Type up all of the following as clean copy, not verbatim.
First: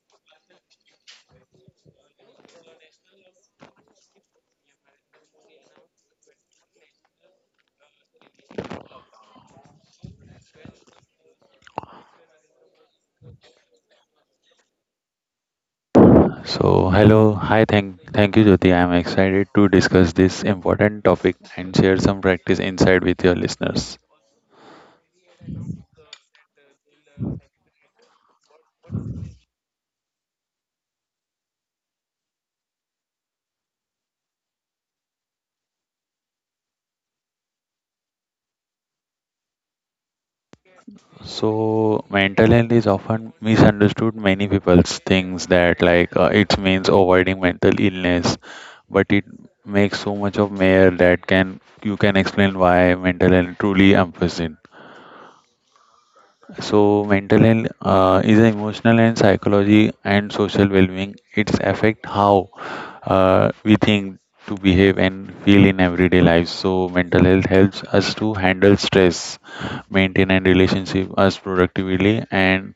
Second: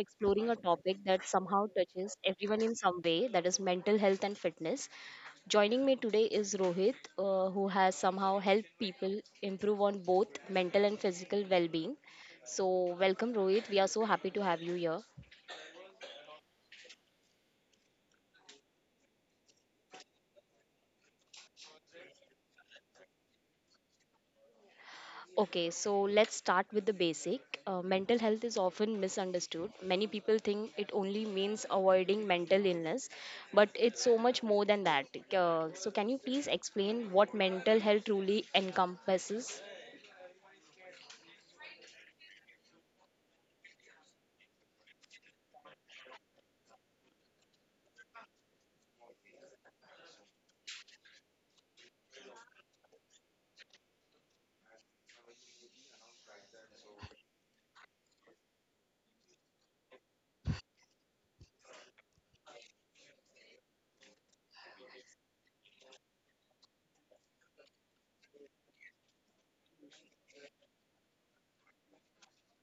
exploring a topic that somehow touches everyone in some way, that is mental health and fitness. Joining me today is Rohit, who has somehow helped people improve on both mental and physical well-being. So welcome Rohit. We are so happy to have you here. So, hello, hi, thank you, Jyoti. I'm excited to discuss this important topic and share some practice insight with your listeners. Okay, so let's start with the basic. Mental health is often misunderstood. Many people think it only means avoiding mental illness, but it's so much more than that. Can you please explain what mental health truly encompasses? So, mental health is often misunderstood. Many people thinks that like it means avoiding mental illness, but it makes so much of mayor that can you can explain why mental health truly emphasizes. So, mental health is an emotional and psychology and social well-being. It's affect how we think to behave and feel in everyday life. So mental health helps us to handle stress, maintain and relationship us productively, and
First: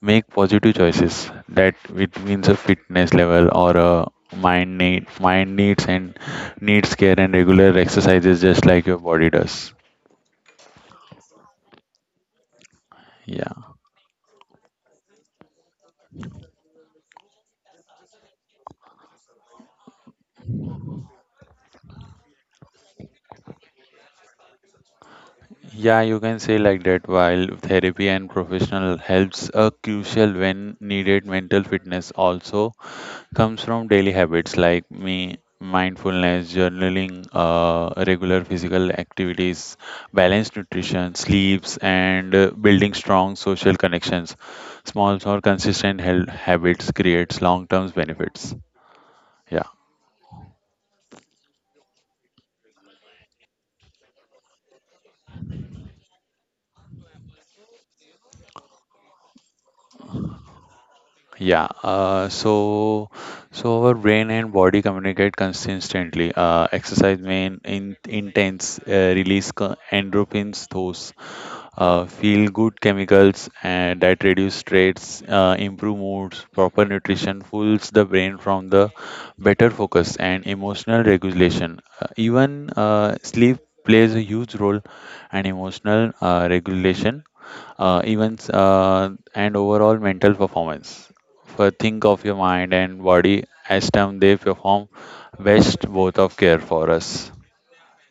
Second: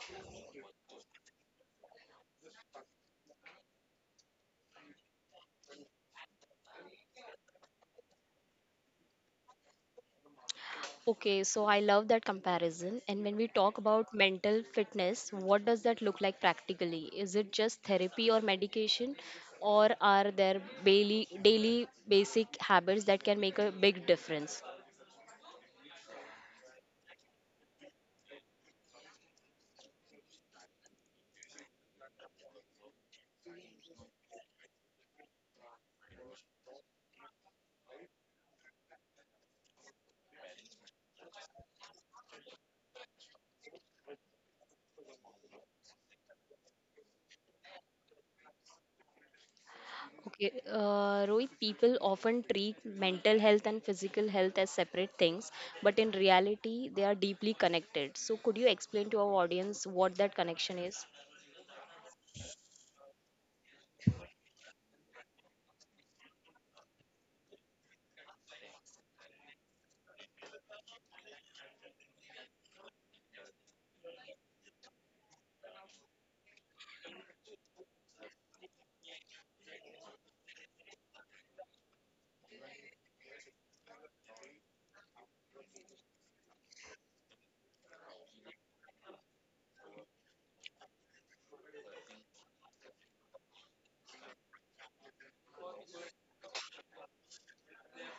make positive choices. That it means a fitness level or a mind needs and needs care and regular exercises just like your body does. Okay, so I love that comparison. And when we Yeah. talk about mental fitness, what does that look like practically? Is it just therapy or medication, or are there daily basic habits that can make a big difference? Yeah, you can say like that while therapy and professional helps are crucial when needed mental fitness also comes from daily habits like me mindfulness journaling uh, regular physical activities balanced nutrition sleeps and building strong social connections small or consistent health habits creates long term benefits. Yeah. Okay, Rohit, people often treat mental health and physical health as separate things, but in reality, they are deeply connected. So, could you explain to our audience what that connection is? Yeah, so our brain and body communicate consistently. Uh, exercise may intense release endorphins, those feel good chemicals, and that reduce stress, improve moods, proper nutrition fools the brain from the better focus and emotional regulation. Even sleep plays a huge role and emotional regulation, even and overall mental performance. For think of your mind and body as time they perform best both of care for us.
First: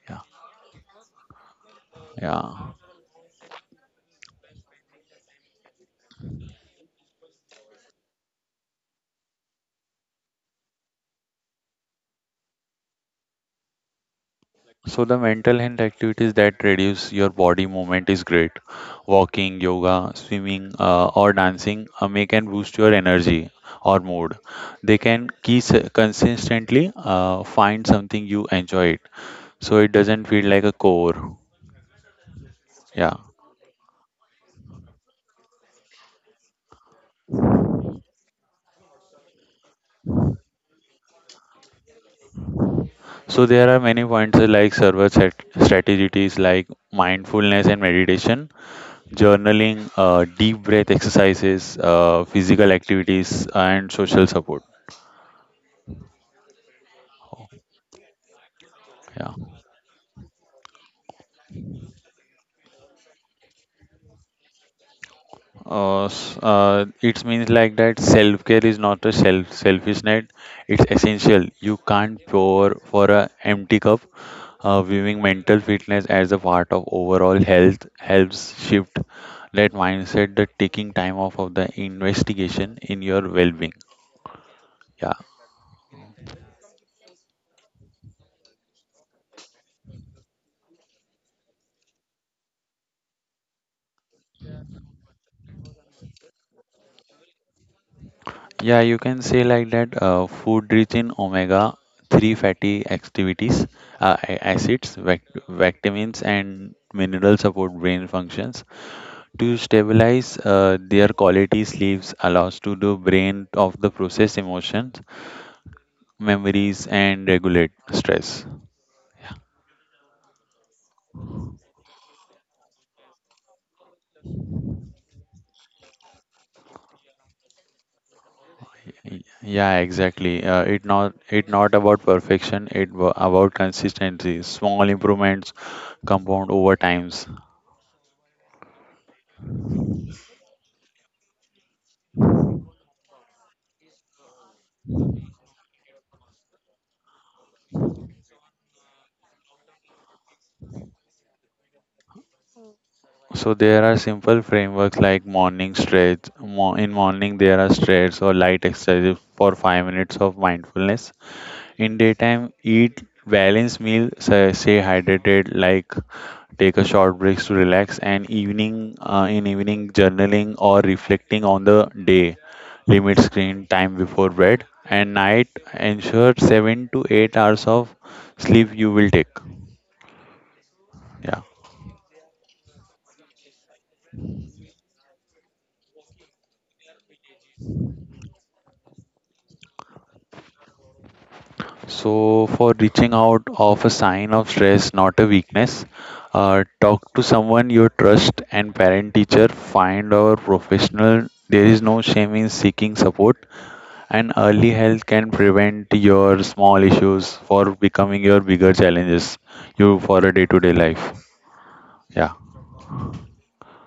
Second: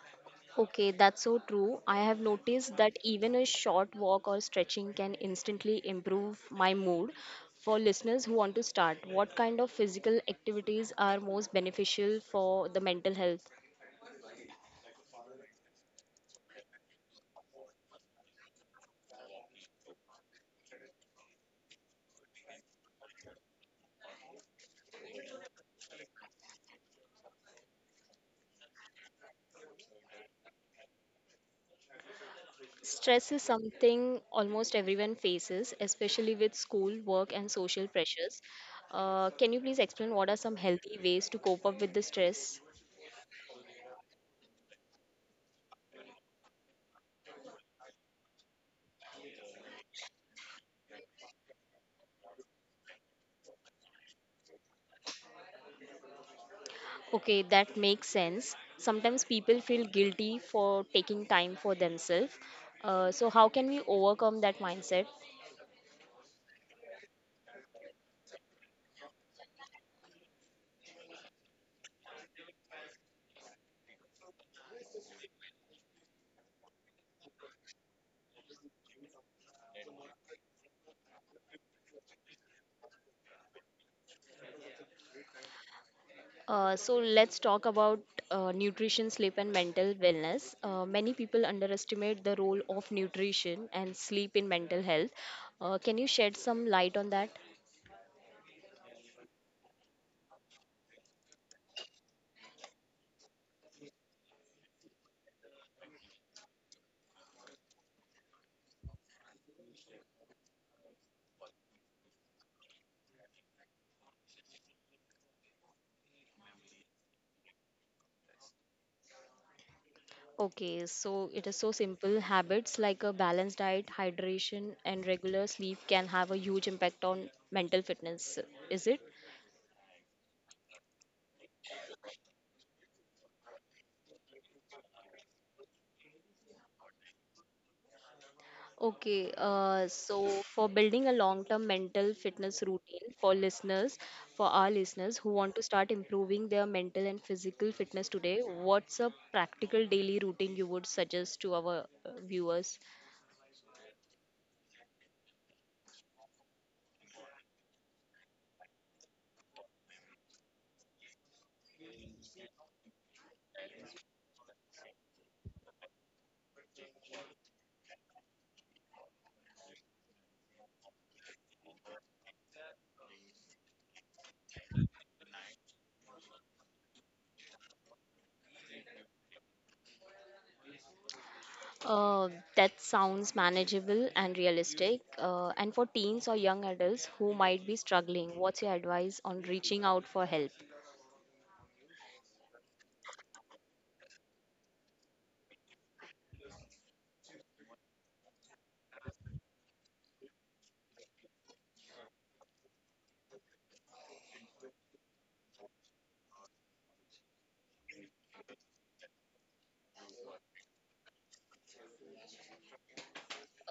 Yeah. Okay, that's so true. I have Yeah. noticed that even a short walk or stretching can instantly improve my mood. For listeners who want to start, what kind of physical activities are most beneficial for the mental health? So the mental health activities that reduce your body movement is great. Walking, yoga, swimming, or dancing may can boost your energy or mood. They can keep consistently, find something you enjoy it, so it doesn't feel like a core. Yeah. Stress is something almost everyone faces, especially with school, work, and social pressures. Can you please explain what are some healthy ways to cope up with the stress? So there are many points like strategies like mindfulness and meditation, journaling, deep breath exercises, physical activities, and social support. Okay, that makes sense. Sometimes Yeah. people feel guilty for taking time for themselves. How can we overcome that mindset? It means like that self care is not a selfish net. It's essential. You can't pour for a empty cup. Viewing mental fitness as a part of overall health helps shift that mindset. The taking time off of the investigation in your well-being. Yeah, So let's talk about nutrition, sleep, and mental wellness. Many people underestimate the role of nutrition and sleep in mental health. Can you shed some light on that? yeah. You can say like that. Food rich in omega three fatty activities, acids, vac- vitamins, and minerals support brain functions to stabilize, their quality sleeps allows to the brain of the process emotions, memories and regulate stress. Okay, so it is so simple. Habits like a balanced diet, hydration, and regular sleep can have a huge impact on mental fitness, is it? Yeah exactly, it not, it not about perfection, it about consistency, small improvements compound over times. Okay, so for building a long term mental fitness routine for listeners, for our listeners who want to start improving their mental and physical fitness today, what's a practical daily routine you would suggest to our viewers? So there are simple frameworks like morning stretch. In morning there are stretches or light exercises for 5 minutes of mindfulness. In daytime, eat balanced meal, stay hydrated, like take a short breaks to relax. And evening, in evening, journaling or reflecting on the day. Limit screen time before bed. And night, ensure 7 to 8 hours of sleep you will take. Yeah. Uh, that sounds manageable and realistic. And for teens or young adults who might be struggling, what's your advice on reaching out for help? So, for reaching out of a sign of stress, not a weakness, talk to someone you trust and parent teacher, find or professional. There is no shame in seeking support, and early help can prevent your small issues for becoming your bigger challenges you for a day to day life. Yeah,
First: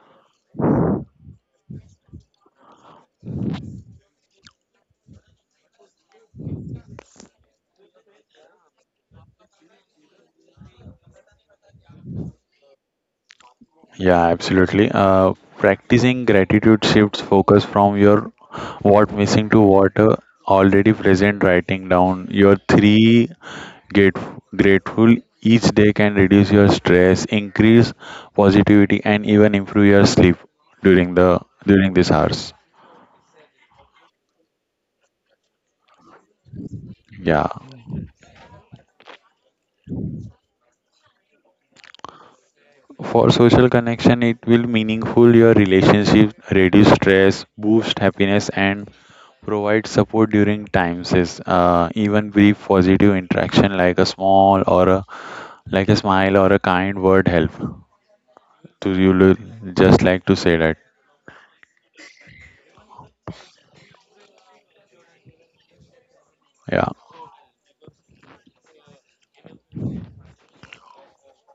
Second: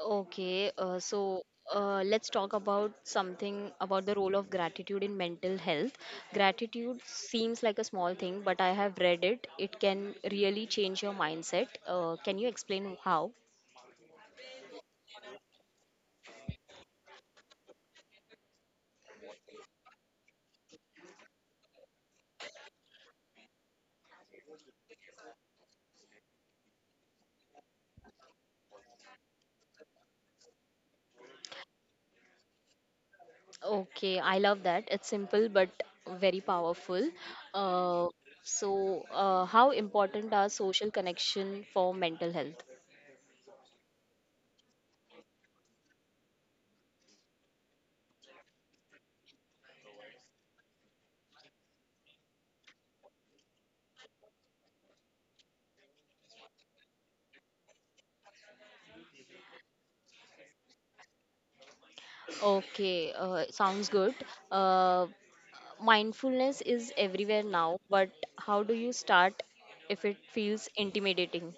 Okay, let's talk about something about the role of gratitude in mental health. Gratitude seems like a small thing, but I have read it. It can really change your mindset. Can you explain how? yeah, absolutely. Practicing gratitude shifts focus from your what missing to what already present, writing down your three Grate- grateful each day can reduce your stress, increase positivity, and even improve your sleep during the during these hours. Okay, I love that. It's simple but very powerful. Yeah. Uh, how important are social connection for mental health? For social connection, it will meaningful your relationship, reduce stress, boost happiness, and provide support during times is, even brief positive interaction like a small or a like a smile or a kind word help to you will just like to say that. Okay, sounds good. Uh, Mindfulness Yeah. is everywhere now, but how do you start if it feels intimidating?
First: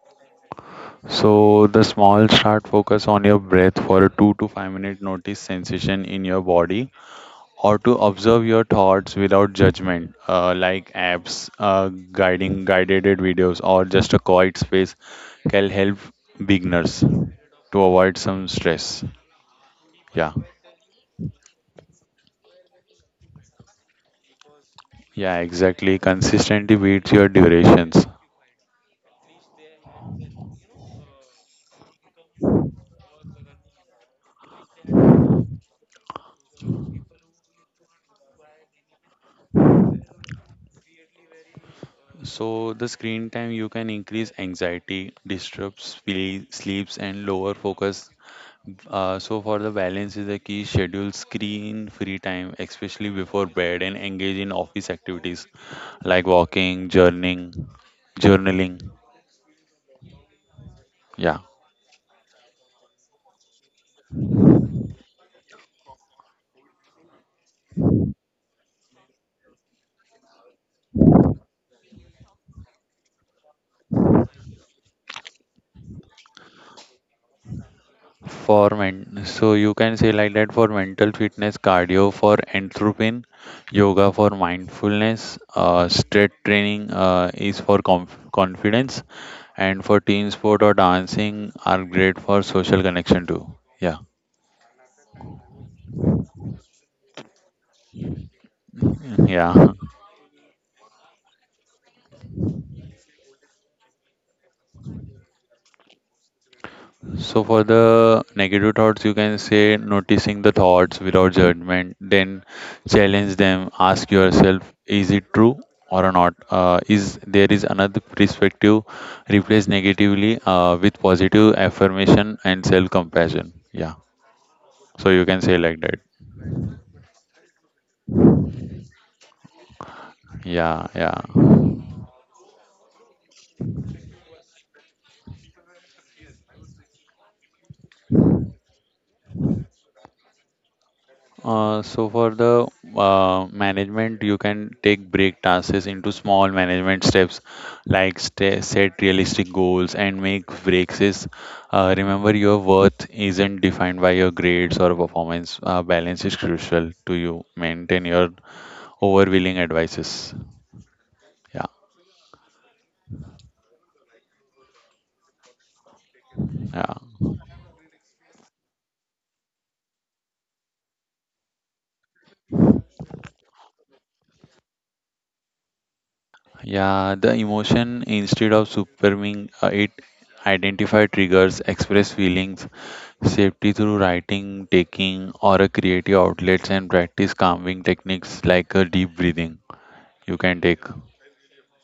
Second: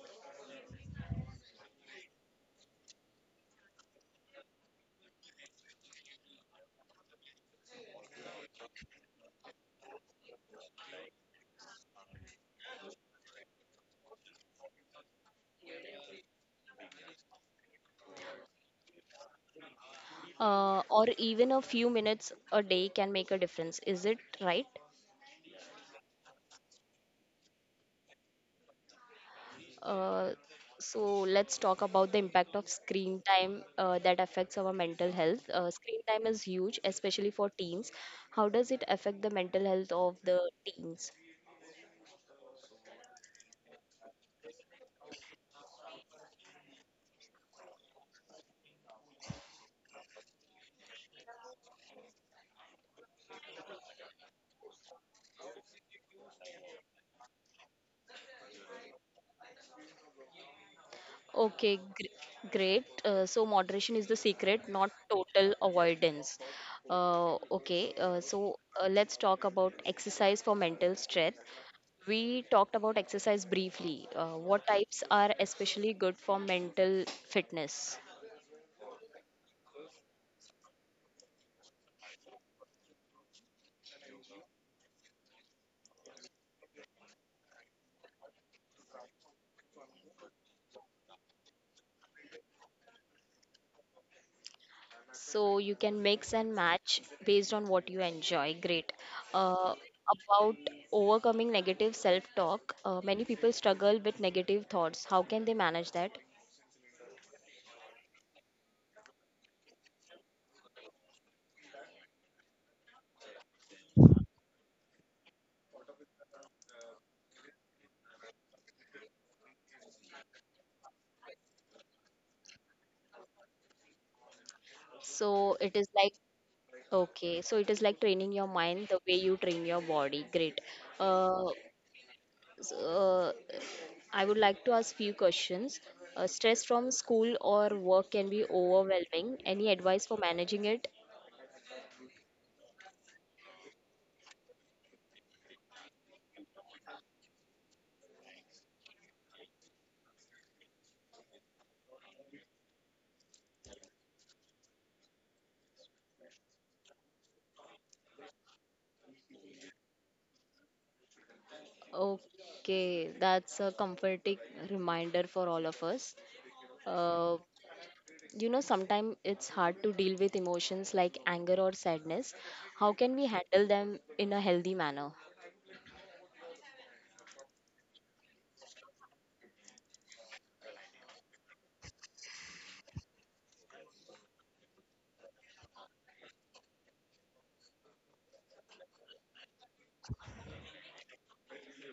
So the small start focus on your breath for a 2 to 5 minute notice sensation in your body or to observe your thoughts without judgment, like apps, guiding guided videos or just a quiet space can help beginners to avoid some stress. Yeah. Or even a few minutes a day can make a difference. Is it right? Yeah, exactly. Consistently beats your durations. Uh, so let's talk about the impact of screen time that affects our mental health. Screen time is huge, especially for teens. How does it affect the mental health of the teens? So the screen time you can increase anxiety, disrupts sleeps and lower focus. So for the balance is the key schedule screen free time, especially before bed, and engage in office activities like walking, journaling. Yeah. Okay, great. So moderation is the secret, not total avoidance. Uh, okay, uh, so let's talk about exercise for mental strength. We talked about exercise briefly. What types are especially good for mental fitness? For men, so you can say like that for mental fitness, cardio for anthropine, yoga for mindfulness, strength training is for confidence, and for team sport or dancing are great for social connection too. Yeah, So you can mix and match based on what you enjoy. Great. yeah. uh, about overcoming negative self talk, many people struggle with negative thoughts. How can they manage that? So for the negative thoughts, you can say noticing the thoughts without judgment, then challenge them. Ask yourself, is it true or not? Is there is another perspective? Replace negatively with positive affirmation and self compassion. Yeah. So you So can say it like is that. like, okay, so it is like training your mind the way you train your body. Great. Yeah. Yeah. uh, s- uh, I would like to ask few questions. Stress from school or work can be overwhelming. Any advice for managing it? So for the management, you can take break tasks into small management steps, like st set realistic goals and make breaks. Remember, your worth isn't defined by your grades or performance. Balance is crucial to you maintain your overwhelming advices. Yeah, Okay, that's a comforting reminder for all of us. yeah. Uh, you know, sometimes it's hard to deal with emotions like anger or sadness. How can we handle them in a healthy manner? Yeah, the emotion instead of superming, it identify triggers, express feelings, safety through writing, taking or a creative outlets and practice calming techniques like a deep breathing. You can take,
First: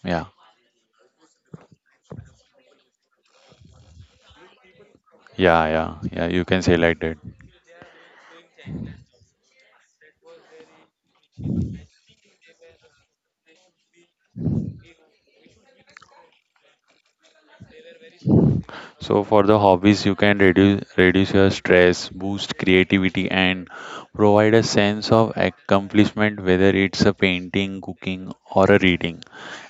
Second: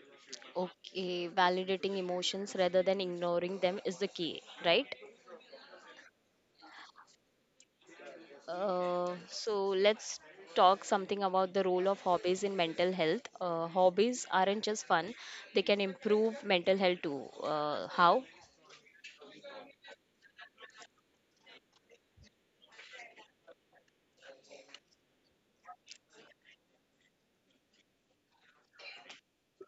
yeah. Okay, validating emotions rather than ignoring them is the key, right? Yeah, yeah, yeah, you can say like that. So let's talk something about the role of hobbies in mental health. Hobbies aren't just fun; they can improve mental health too. How? So for the hobbies, you can reduce your stress, boost creativity, and provide a sense of accomplishment. Whether it's a painting, cooking, or a reading,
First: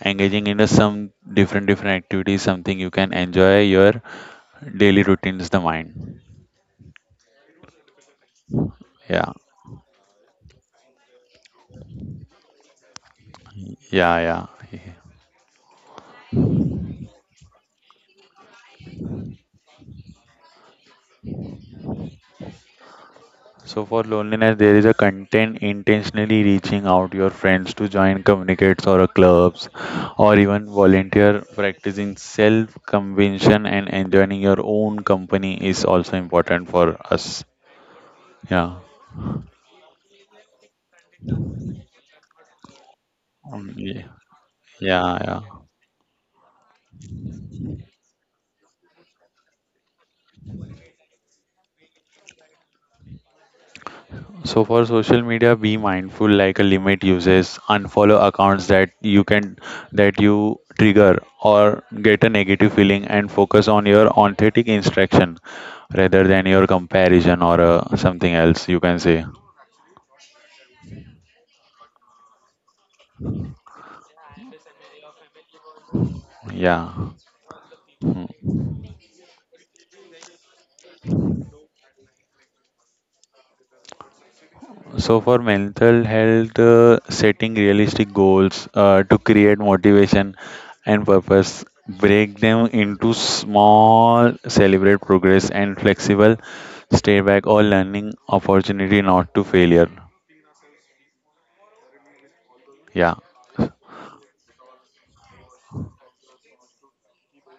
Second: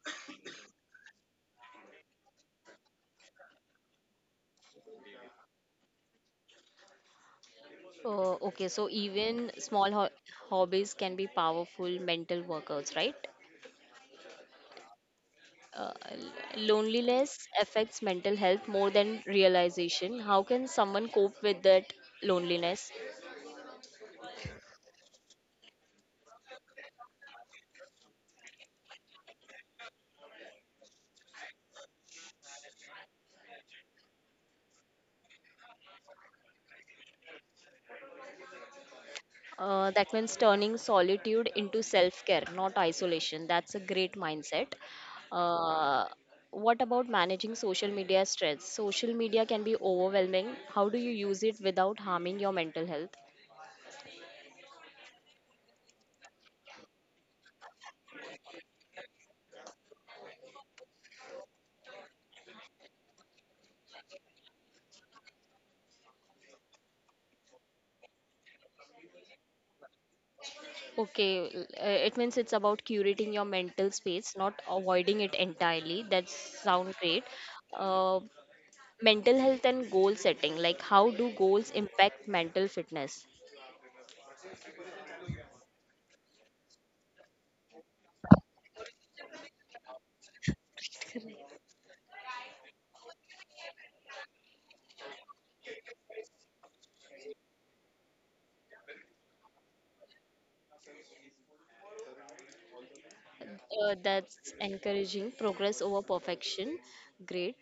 engaging in a, some different different activities, something you can enjoy your daily routines, the mind. Okay, so Yeah, even small hobbies can be powerful mental workouts, right? yeah, yeah. Loneliness affects mental health more than realization. How can someone cope with that loneliness? So for loneliness, there is a content intentionally reaching out your friends to join communicates or a clubs, or even volunteer. Practicing self convention and enjoying your own company is also important for us. Yeah. That means turning solitude into self care, not isolation. That's a Yeah, great mindset. yeah, yeah. Uh, what about managing social media stress? Social media can be overwhelming. How do you use it without harming your mental health? So for social media, be mindful, like a limit uses, unfollow accounts that you trigger or get a negative feeling, and focus on your authentic instruction rather than your comparison or something else. You can say, It means it's about curating your mental space, not avoiding it entirely. That yeah. sounds great. Uh, Hmm. Mental health and goal setting, like how do goals impact mental fitness? So for mental health, setting realistic goals to create motivation and purpose, break them into small, celebrate progress and flexible, stay back or learning opportunity, not to failure. Yeah, yeah, That's encouraging. Progress over perfection. Great.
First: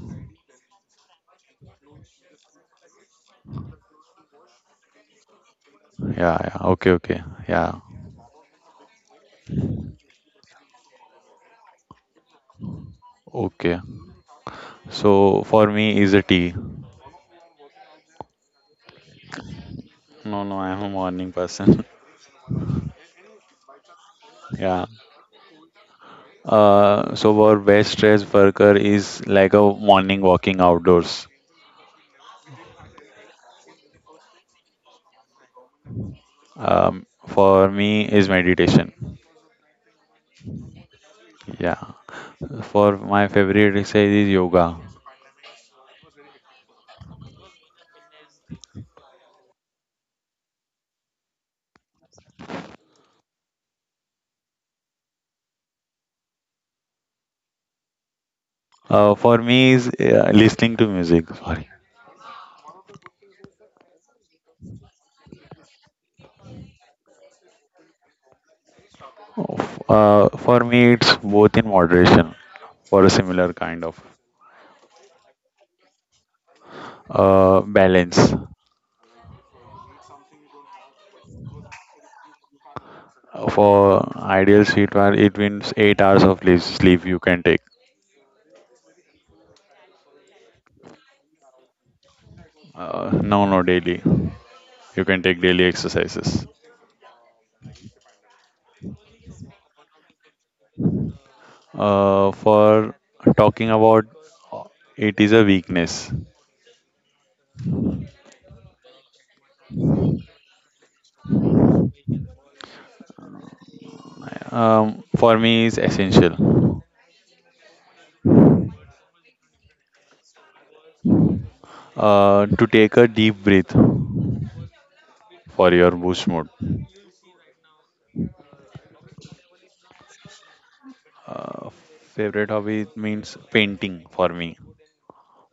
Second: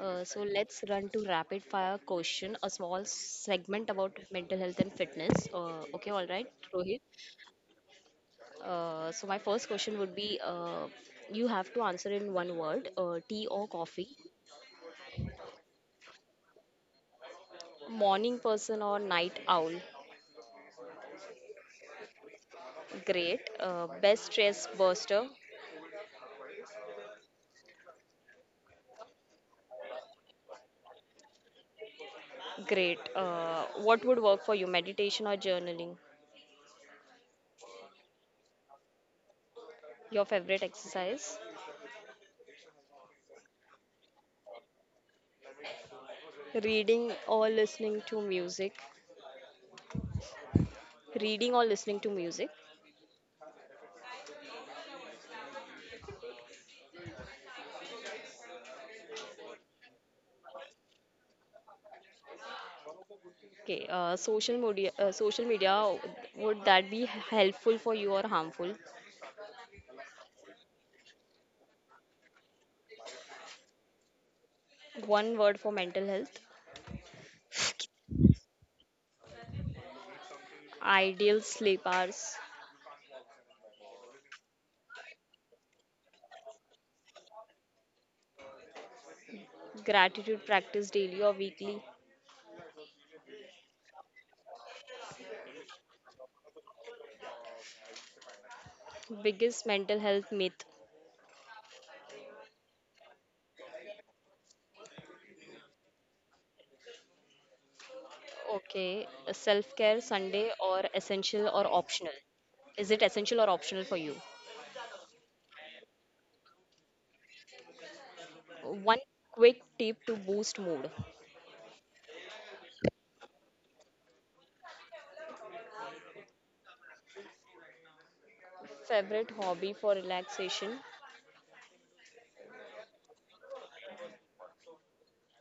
So let's run to rapid fire question, a small segment about mental health and fitness. Okay, all right, yeah. Okay, Rohit. okay, yeah, So my first question would be, you have to answer in one word, tea or okay. coffee? So for me is a tea. Morning person or night owl? No, no, I'm a morning person. Great. Best stress Yeah. buster? So our best stress worker is like a morning walking outdoors. Great. What would work for you? Meditation or journaling? For me is meditation. Your favorite exercise? Yeah. For my favorite exercise is yoga. Reading or listening to music? Reading or listening to music? For me is, listening to music. Sorry. Okay. Social media, would that be helpful for you or harmful? For me it's both in moderation for a similar kind of, One word for mental health. Balance. Ideal sleep hours. For ideal sleep, hour, it means 8 hours of sleep you can take. Gratitude practice daily or weekly. No, no, daily. You can take daily exercises. Biggest mental health myth. For Talking about, uh, it is a weakness. Okay, self-care Sunday or essential or optional? Is it essential or optional for you? Um, for me is essential. One quick tip to boost mood. Uh, to take a deep breath for your boost mode. Favorite hobby for relaxation? Uh, favorite hobby means painting for me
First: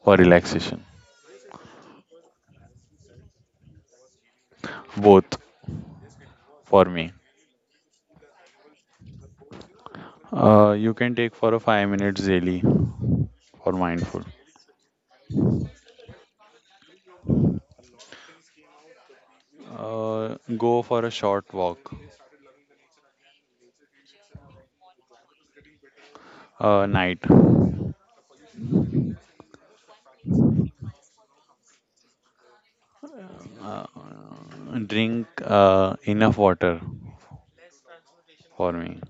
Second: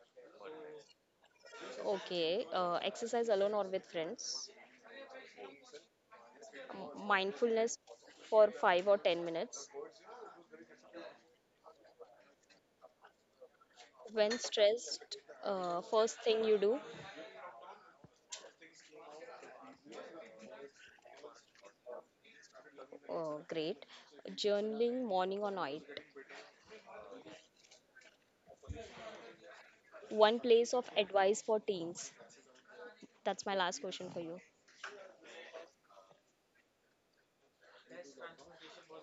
for relaxation, Okay, exercise alone or with friends. both for me. Mindfulness for 5 or 10 minutes. You can take for a 5 minutes daily for mindful. When stressed, first thing you do? Go for a short walk. Great. Journaling morning or night. Uh, night. One place of advice for teens. That's my Uh, last question for you. Drink enough water for me.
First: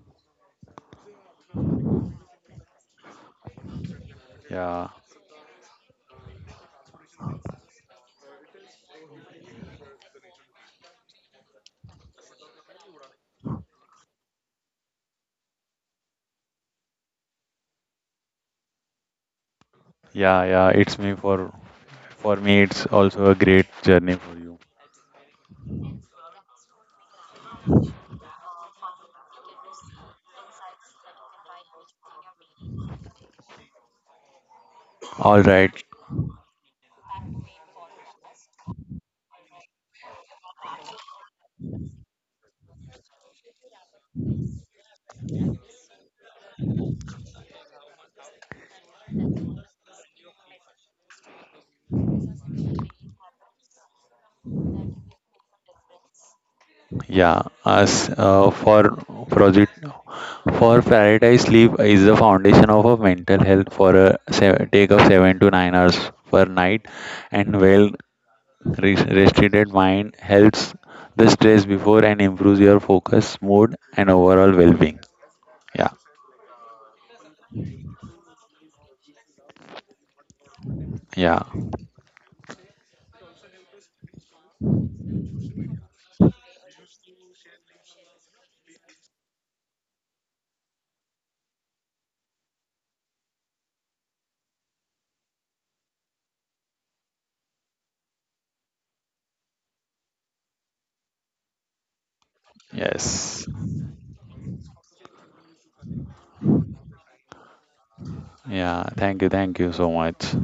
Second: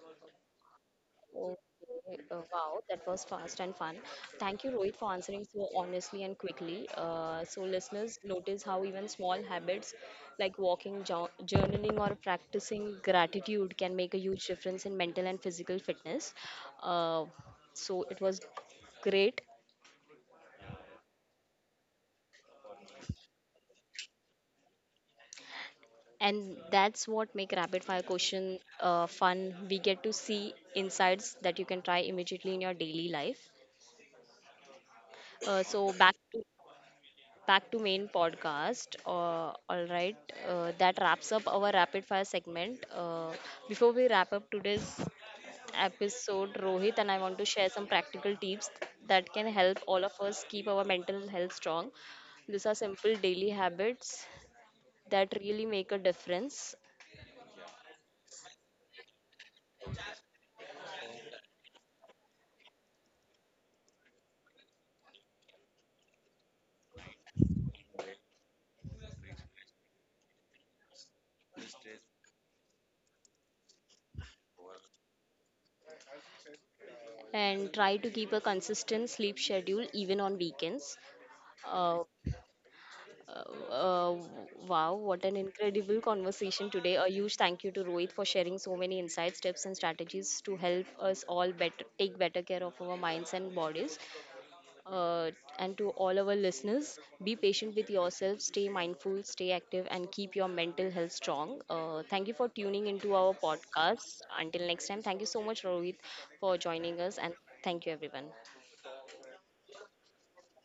Okay, wow, that was fast and fun. Thank you, Yeah, Rohit, for answering so honestly and quickly. Listeners, notice how even small habits like walking, journaling, or practicing gratitude can make a huge difference in mental and physical fitness. Uh, it was great, yeah, yeah. It's me for me. It's also a great journey for you. and that's what make rapid fire question fun. We get to see insights that you can try immediately in your daily life. All Uh, right, so, back to Back to main podcast. All right, that wraps up our rapid fire segment. Before we wrap up today's episode, Rohit and I want to share some practical tips that can help all of us keep our mental health strong. These are simple daily habits that really make a difference, yeah. As for project For prioritize sleep is the foundation of a mental health for a take of 7 to 9 hours per night, and well restricted mind helps the stress before and improves your focus, mood, and overall well-being. Yeah, and try to keep a consistent sleep schedule even on weekends. yeah, Uh, Uh, uh, wow, what an incredible conversation today. A huge thank you to Rohit for sharing so many insights, tips, and strategies to help us all better, take better care of our minds and bodies. Uh, and to all our listeners, be patient with yourself, stay mindful, stay active, and keep your mental health strong. Thank you for tuning into our yes, podcast. Until next time, thank you so much, Rohit, for joining us, and thank you, everyone. yeah. Thank you so much.